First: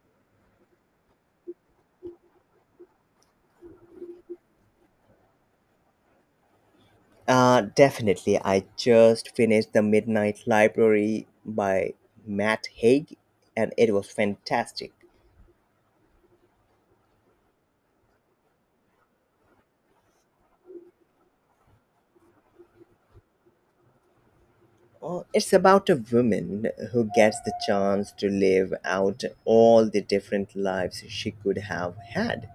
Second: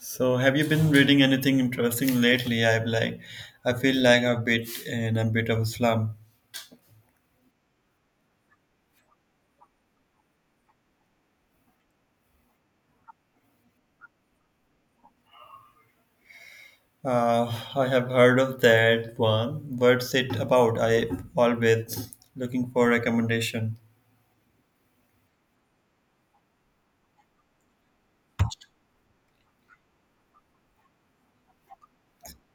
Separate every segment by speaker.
Speaker 1: So, have you been reading anything interesting lately? I feel like I've bit in a bit of a slump.
Speaker 2: Definitely. I just finished The Midnight Library by Matt Haig, and it was fantastic.
Speaker 1: I have heard of that one. What's it about? I always looking for recommendation.
Speaker 2: Oh, it's about a woman who gets the chance to live out all the different lives she could have had.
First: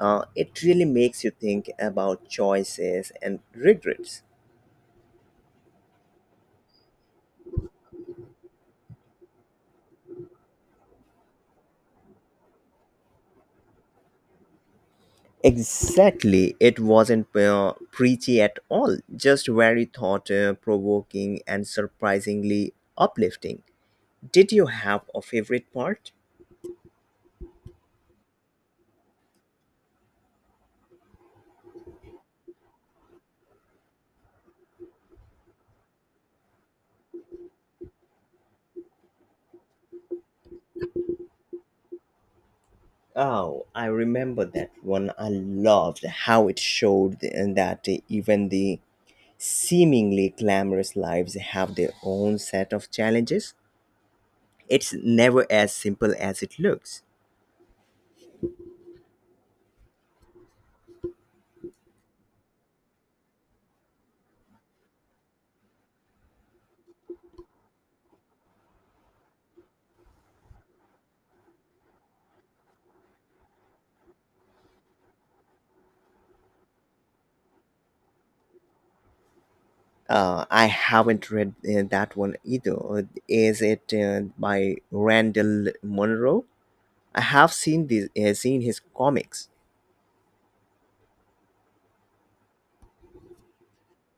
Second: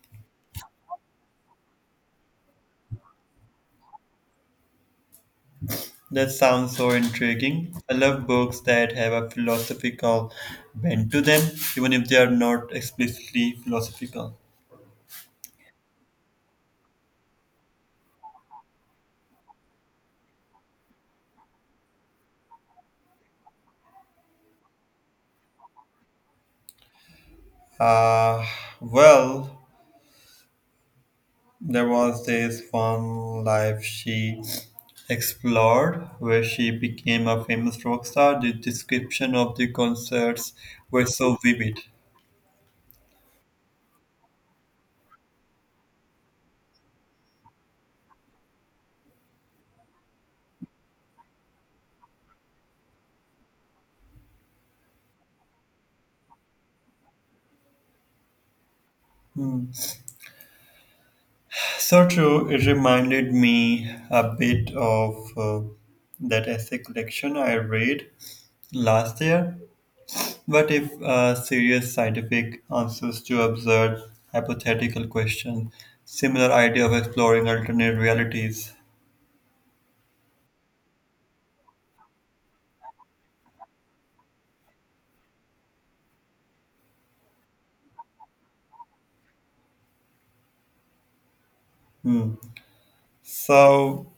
Speaker 2: It really makes you think about choices and regrets.
Speaker 1: That sounds so intriguing. I love books that have a philosophical bent to them, even if they are not explicitly philosophical.
Speaker 2: Exactly. It wasn't preachy at all, just very thought provoking and surprisingly uplifting. Did you have a favorite part?
Speaker 1: Uh, well, There was this one life she explored where she became a famous rock star. The description of the concerts were so vivid.
Speaker 2: Oh, I remember that one. I loved how it showed that even the seemingly glamorous lives have their own set of challenges. It's never as simple as it looks.
Speaker 1: Hmm. So true, it reminded me a bit of that essay collection I read last year. What if serious scientific answers to absurd hypothetical questions? Similar idea of exploring alternate realities.
Speaker 2: I haven't read that one either. Is it by Randall Munro? I have seen this, seen his comics.
Speaker 1: Hmm. So,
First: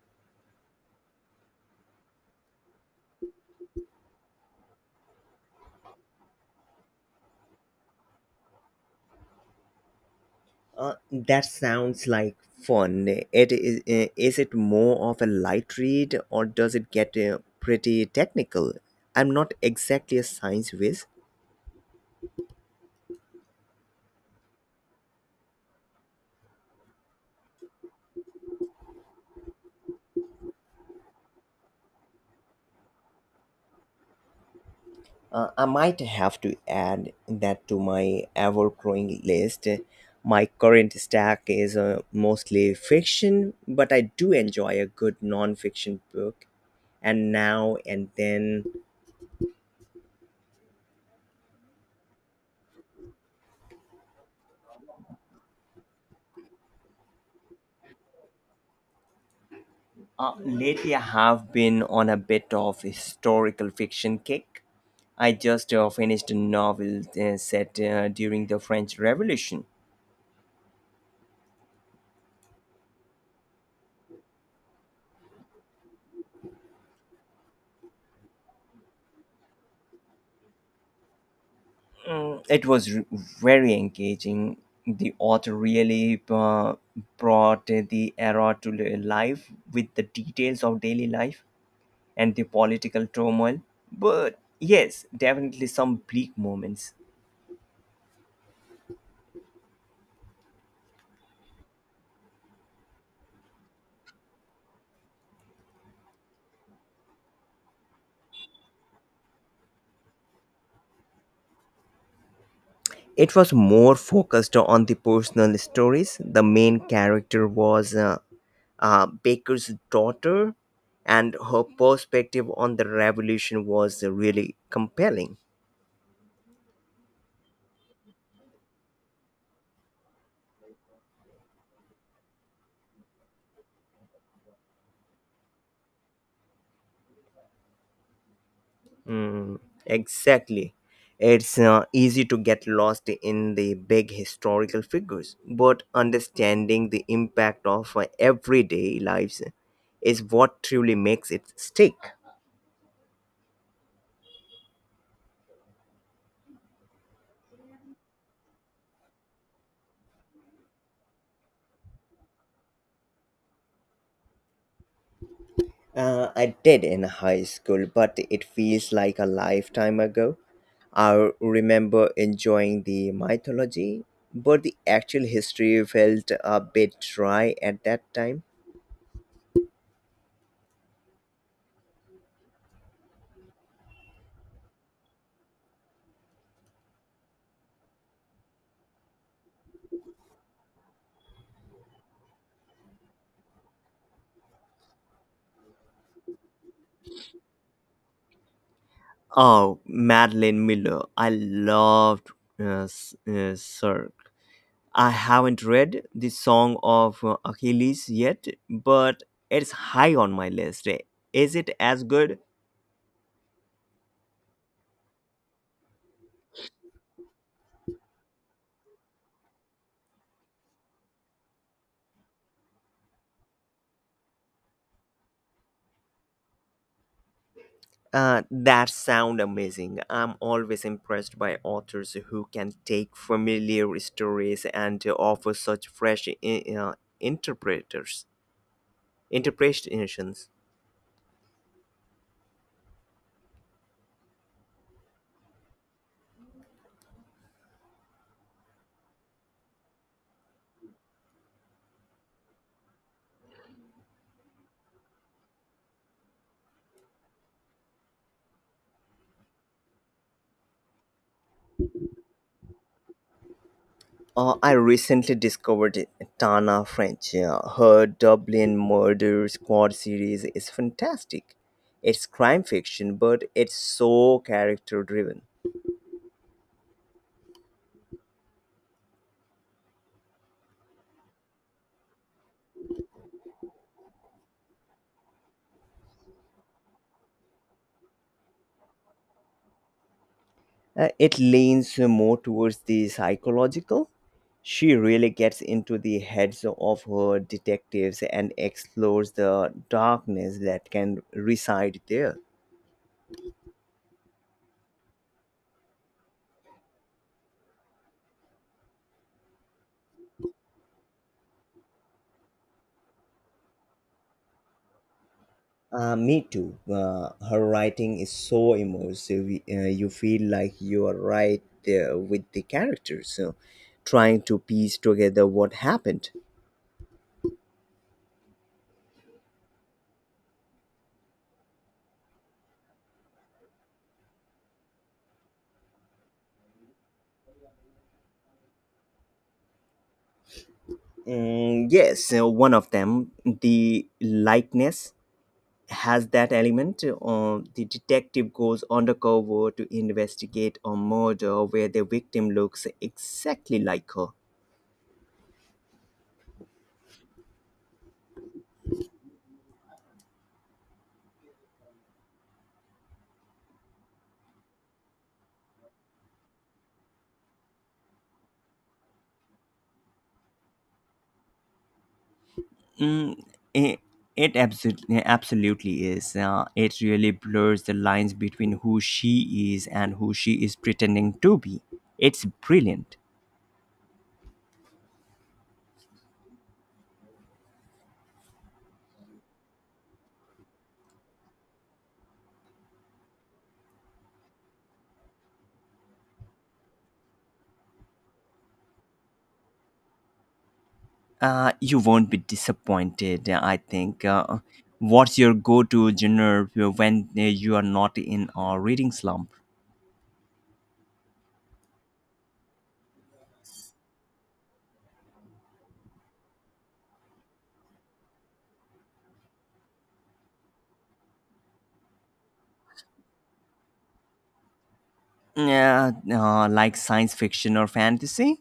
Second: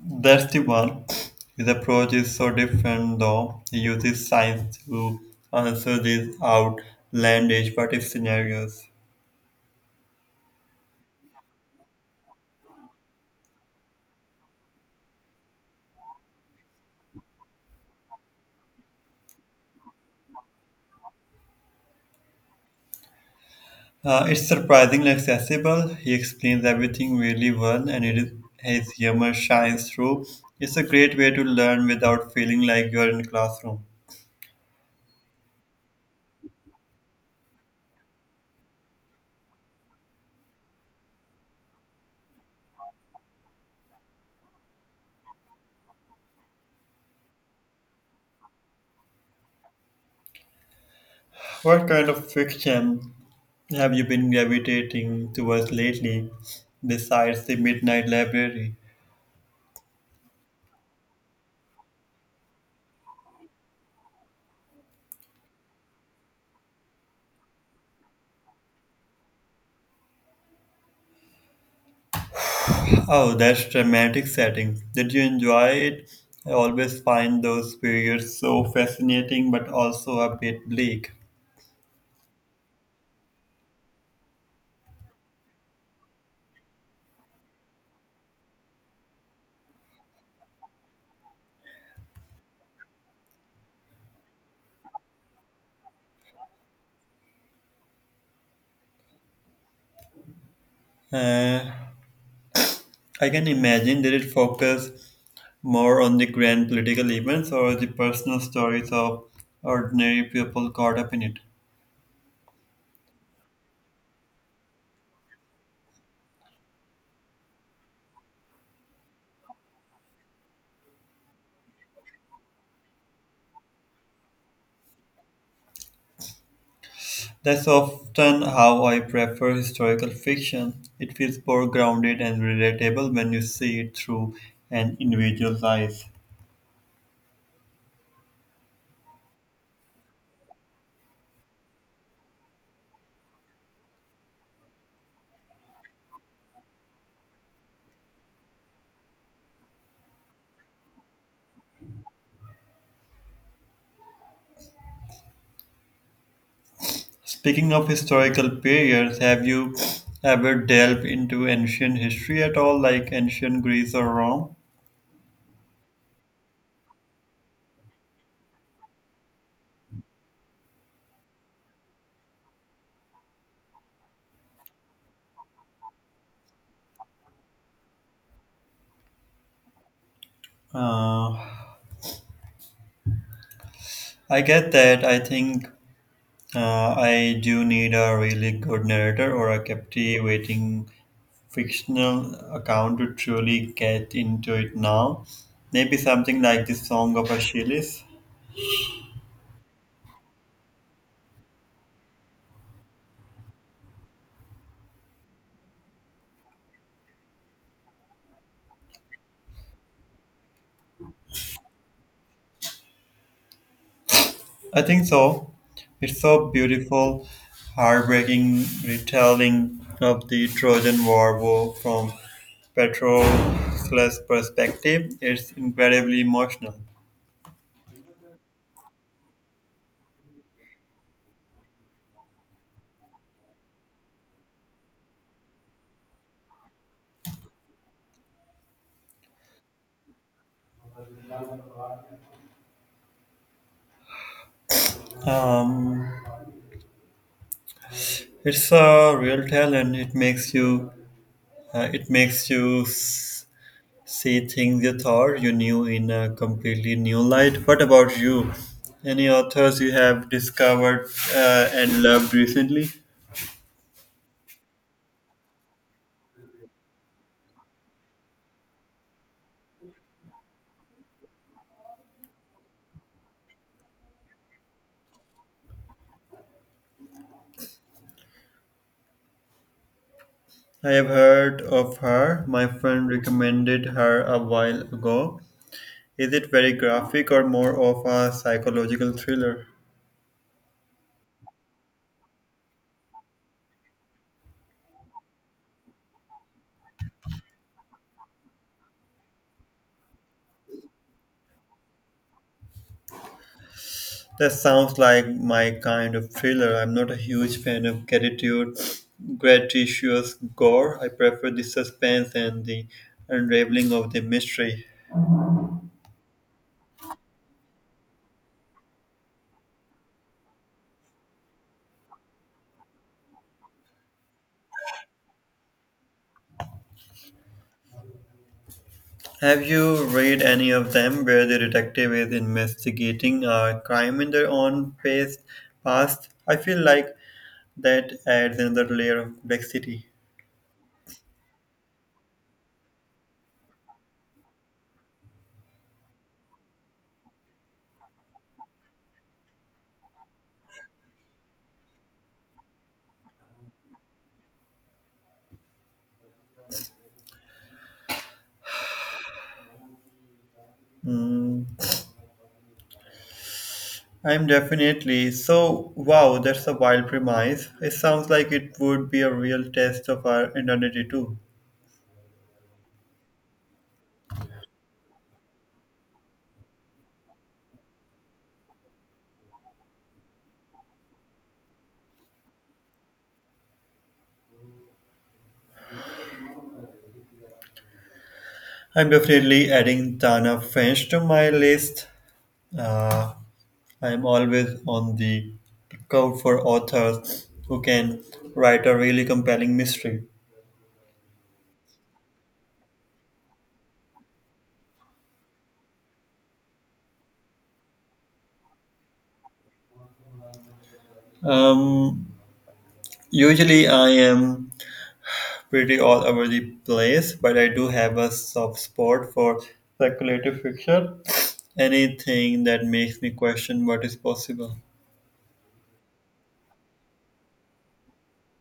Speaker 1: that's the one. His approach is so different, though. He uses science to answer these outlandish what if scenarios.
Speaker 2: That sounds like fun. It is. Is it more of a light read, or does it get pretty technical? I'm not exactly a science whiz.
Speaker 1: It's surprisingly accessible. He explains everything really well, and it is, his humor shines through. It's a great way to learn without feeling like you're in a classroom.
Speaker 2: I might have to add that to my ever-growing list. My current stack is mostly fiction, but I do enjoy a good non-fiction book, and now and then
Speaker 1: What kind of fiction have you been gravitating towards lately, besides the Midnight Library?
Speaker 2: Lately, I have been on a bit of historical fiction kick. I just finished a novel set during the French Revolution.
Speaker 1: Oh, that's dramatic setting. Did you enjoy it? I always find those periods so fascinating but also a bit bleak.
Speaker 2: It was very engaging. The author really brought the era to life with the details of daily life and the political turmoil. But yes, definitely some bleak moments.
Speaker 1: Uh, I can imagine did it focus more on the grand political events or the personal stories of ordinary people caught up in it?
Speaker 2: It was more focused on the personal stories. The main character was Baker's daughter, and her perspective on the revolution was really compelling.
Speaker 1: That's often how I prefer historical fiction. It feels more grounded and relatable when you see it through an individual's eyes.
Speaker 2: Mm, exactly. It's easy to get lost in the big historical figures, but understanding the impact of everyday lives is what truly makes it stick.
Speaker 1: Speaking of historical periods, have you ever delved into ancient history at all, like ancient Greece or Rome?
Speaker 2: I did in high school, but it feels like a lifetime ago. I remember enjoying the mythology, but the actual history felt a bit dry at that time.
Speaker 1: Uh, I get that. I think I do need a really good narrator or a captivating fictional account to truly get into it now. Maybe something like the Song of Achilles.
Speaker 2: Oh, Madeline Miller. I loved Cirque. I haven't read the Song of Achilles yet, but it's high on my list. Is it as good?
Speaker 1: I think so. It's so beautiful, heartbreaking retelling of the Trojan from Patroclus' perspective. It's incredibly emotional.
Speaker 2: That sound amazing. I'm always impressed by authors who can take familiar stories and to offer such fresh I- interpreters interpretations.
Speaker 1: Um, it's a real talent. It makes see things you thought you knew in a completely new light. What about you? Any authors you have discovered and loved recently?
Speaker 2: I recently discovered Tana French. Her Dublin Murder Squad series is fantastic. It's crime fiction, but it's so character driven.
Speaker 1: I have heard of her. My friend recommended her a while ago. Is it very graphic or more of a psychological thriller?
Speaker 2: It leans more towards the psychological. She really gets into the heads of her detectives and explores the darkness that can reside there.
Speaker 1: That sounds like my kind of thriller. I'm not a huge fan of gratitude, gratuitous gore. I prefer the suspense and the unraveling of the mystery.
Speaker 2: Me too. Her writing is so immersive. You feel like you are right there with the characters, so trying to piece together what happened.
Speaker 1: Have you read any of them where the detective is investigating a crime in their own past? I feel like that adds another layer of complexity.
Speaker 2: Mm, yes, so one of them, the likeness has that element. The detective goes undercover to investigate a murder where the victim looks exactly like her.
Speaker 1: Mm, I'm definitely. So, wow, that's a wild premise. It sounds like it would be a real test of our identity, too.
Speaker 2: Mm, it, it absolutely, absolutely is. It really blurs the lines between who she is and who she is pretending to be. It's brilliant.
Speaker 1: I'm definitely adding Tana French to my list. Uh, I'm always on the lookout for authors who can write a really compelling mystery.
Speaker 2: You won't be disappointed, I think. What's your go to genre when you are not in a reading slump?
Speaker 1: Um, usually, I am pretty all over the place, but I do have a soft spot for speculative fiction. Anything that makes me question what is possible.
Speaker 2: Yeah, like science fiction or fantasy.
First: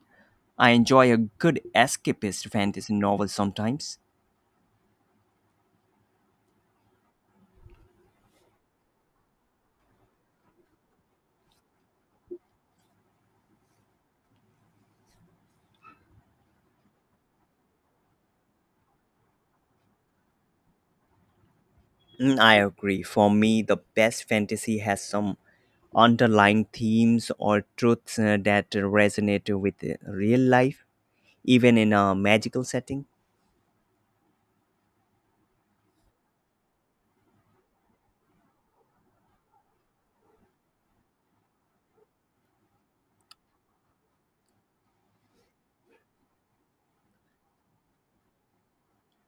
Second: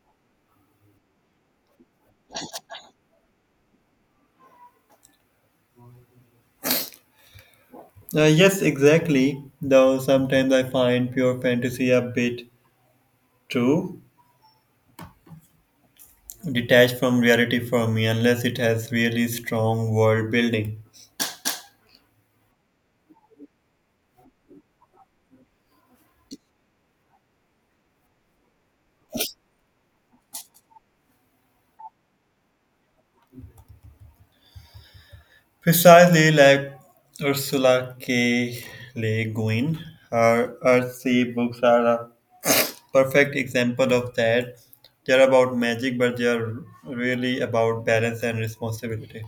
Speaker 2: I enjoy a good escapist fantasy novel sometimes.
Speaker 1: Yes, exactly. Though sometimes I find pure fantasy a bit too detached from reality for me, unless it has really strong world building.
Speaker 2: Mm, I agree. For me, the best fantasy has some underlying themes or truths that resonate with real life, even in a magical setting.
Speaker 1: Precisely like Ursula K. Le Guin, her Earthsea books are a perfect example of that. They're about magic, but they're really about balance and responsibility.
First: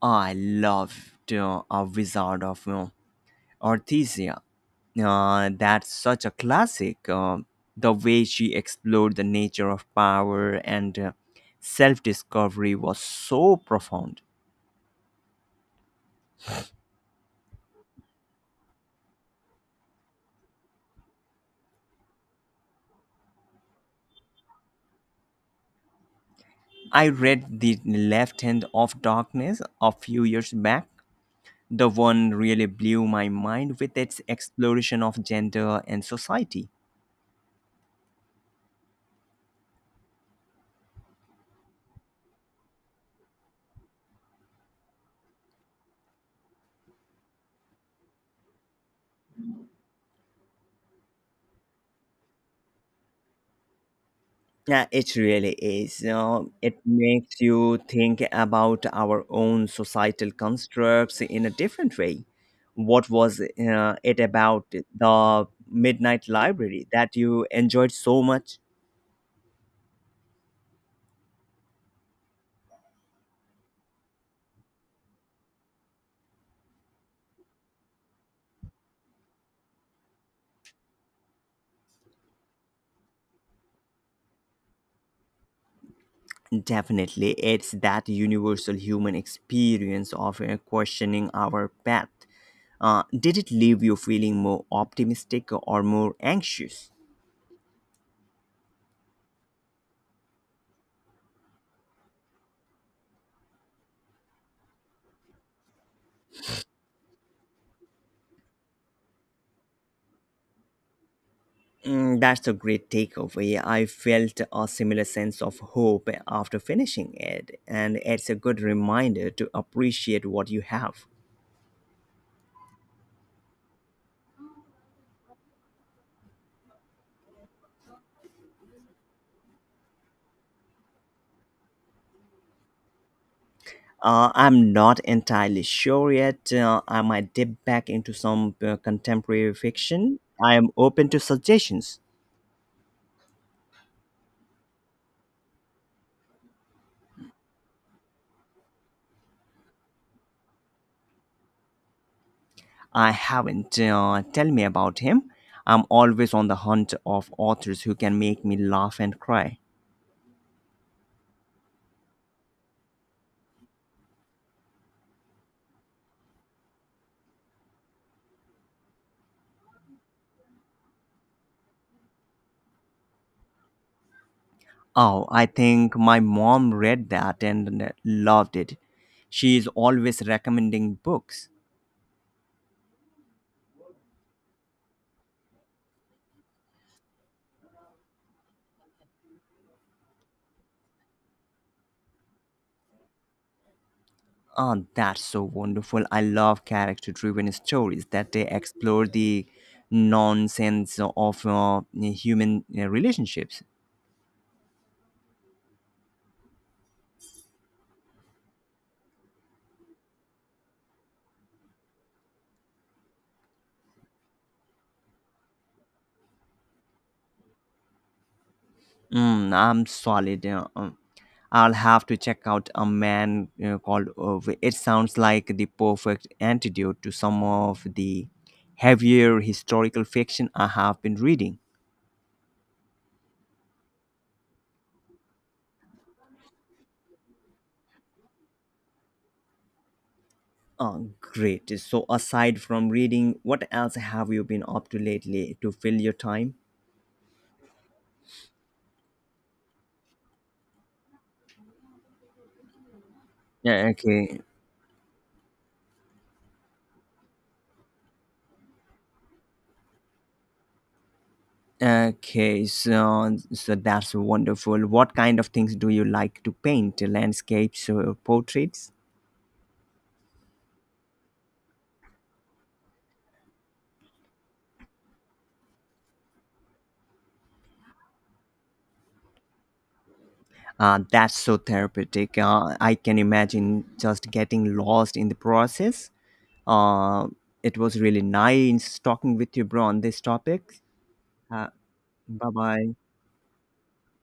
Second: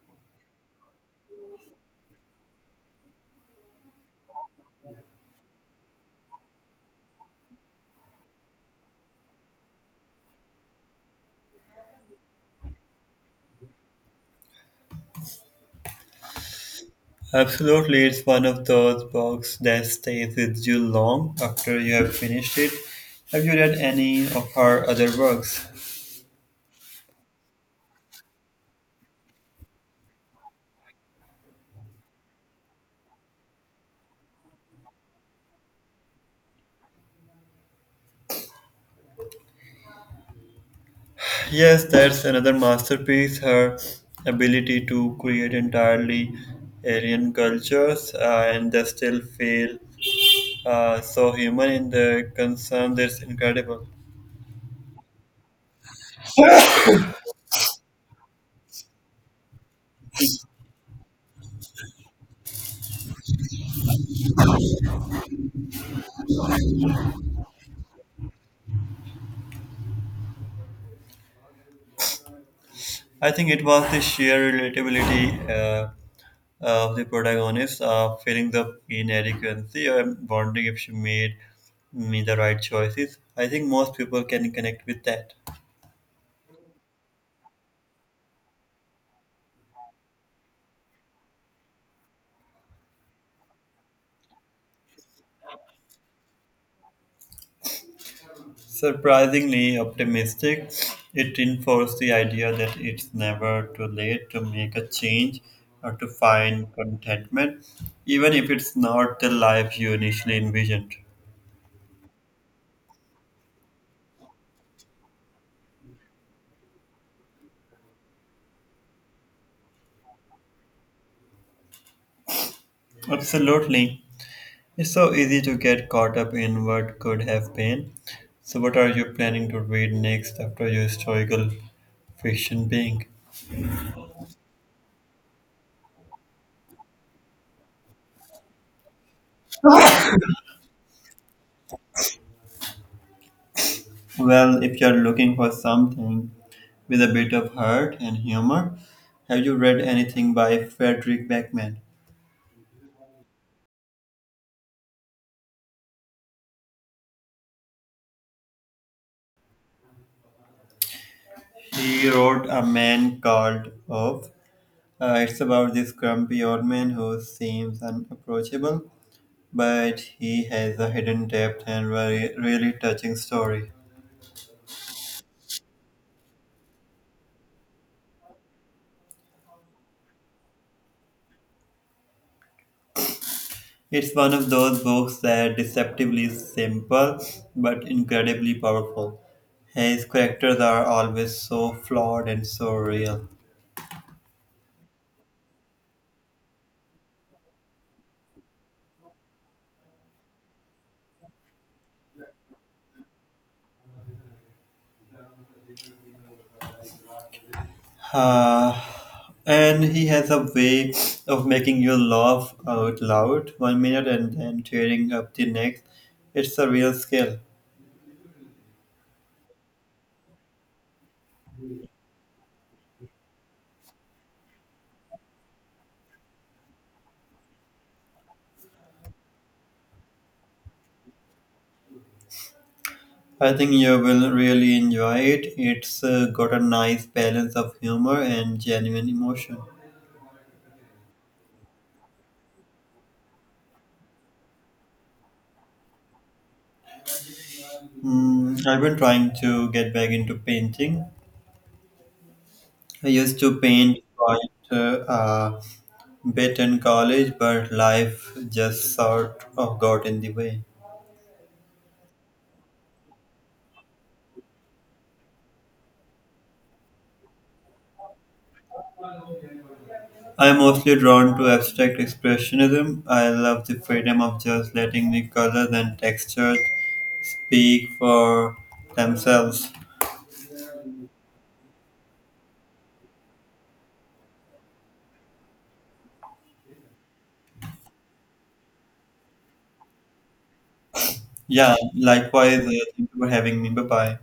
Speaker 2: Oh, I loved A Wizard of Oz Orthisia. That's such a classic. The way she explored the nature of power and self discovery was so profound.
Speaker 1: Absolutely, it's one of those books that stays with you long after you have finished it. Have you read any of her other works?
Speaker 2: I read The Left Hand of Darkness a few years back. The one really blew my mind with its exploration of gender and society.
Speaker 1: Yes, that's another masterpiece. Her ability to create entirely alien cultures and they still feel so human in their concern. Is incredible.
Speaker 2: Yeah, it really is. You know, it makes you think about our own societal constructs in a different way. What was it about the Midnight Library that you enjoyed so much?
Speaker 1: I think it was the sheer relatability uh, of the protagonist, feeling the inadequacy, and wondering if she made me the right choices. I think most people can connect with that.
Speaker 2: Definitely, it's that universal human experience of questioning our path. Did it leave you feeling more optimistic or more anxious?
Speaker 1: Surprisingly optimistic, it reinforced the idea that it's never too late to make a change or to find contentment, even if it's not the life you initially envisioned.
Speaker 2: Mm, that's a great takeaway. I felt a similar sense of hope after finishing it, and it's a good reminder to appreciate what you have.
Speaker 1: Absolutely. It's so easy to get caught up in what could have been. So, what are you planning to read next after your historical fiction being?
Speaker 2: I'm not entirely sure yet. I might dip back into some contemporary fiction. I am open to suggestions.
Speaker 1: Well, if you're looking for something with a bit of heart and humor, have you read anything by Frederick Beckman?
Speaker 2: I haven't. Tell me about him. I'm always on the hunt of authors who can make me laugh and cry.
Speaker 1: He wrote A Man Called Off. It's about this grumpy old man who seems unapproachable, but he has a hidden depth and very really touching story.
Speaker 2: Oh, I think my mom read that and loved it. She is always recommending books.
Speaker 1: It's one of those books that deceptively simple but incredibly powerful. His characters are always so flawed and so real.
Speaker 2: Oh, that's so wonderful. I love character driven stories that they explore the nonsense of human relationships.
Speaker 1: Ah, and he has a way of making you laugh out loud one minute and then tearing up the next. It's a real skill.
Speaker 2: I'm solid. I'll have to check out a man called Irv. It sounds like the perfect antidote to some of the heavier historical fiction I have been reading.
Speaker 1: I think you will really enjoy it. It's got a nice balance of humor and genuine emotion.
Speaker 2: Oh, great. So, aside from reading, what else have you been up to lately to fill your time?
Speaker 1: Mm, I've been trying to get back into painting. I used to
Speaker 2: Yeah,
Speaker 1: paint
Speaker 2: okay.
Speaker 1: quite a bit in college, but life just sort of got in the way.
Speaker 2: Okay, so that's wonderful. What kind of things do you like to paint? Landscapes or portraits?
Speaker 1: I'm mostly drawn to abstract expressionism. I love the freedom of just letting the colors and textures speak for themselves.
Speaker 2: That's so therapeutic. I can imagine just getting lost in the process. Uh, it was really nice talking with you, bro, on this topic. Uh,
Speaker 1: Yeah,
Speaker 2: Bye
Speaker 1: likewise,
Speaker 2: bye.
Speaker 1: thank you for having me. Bye bye.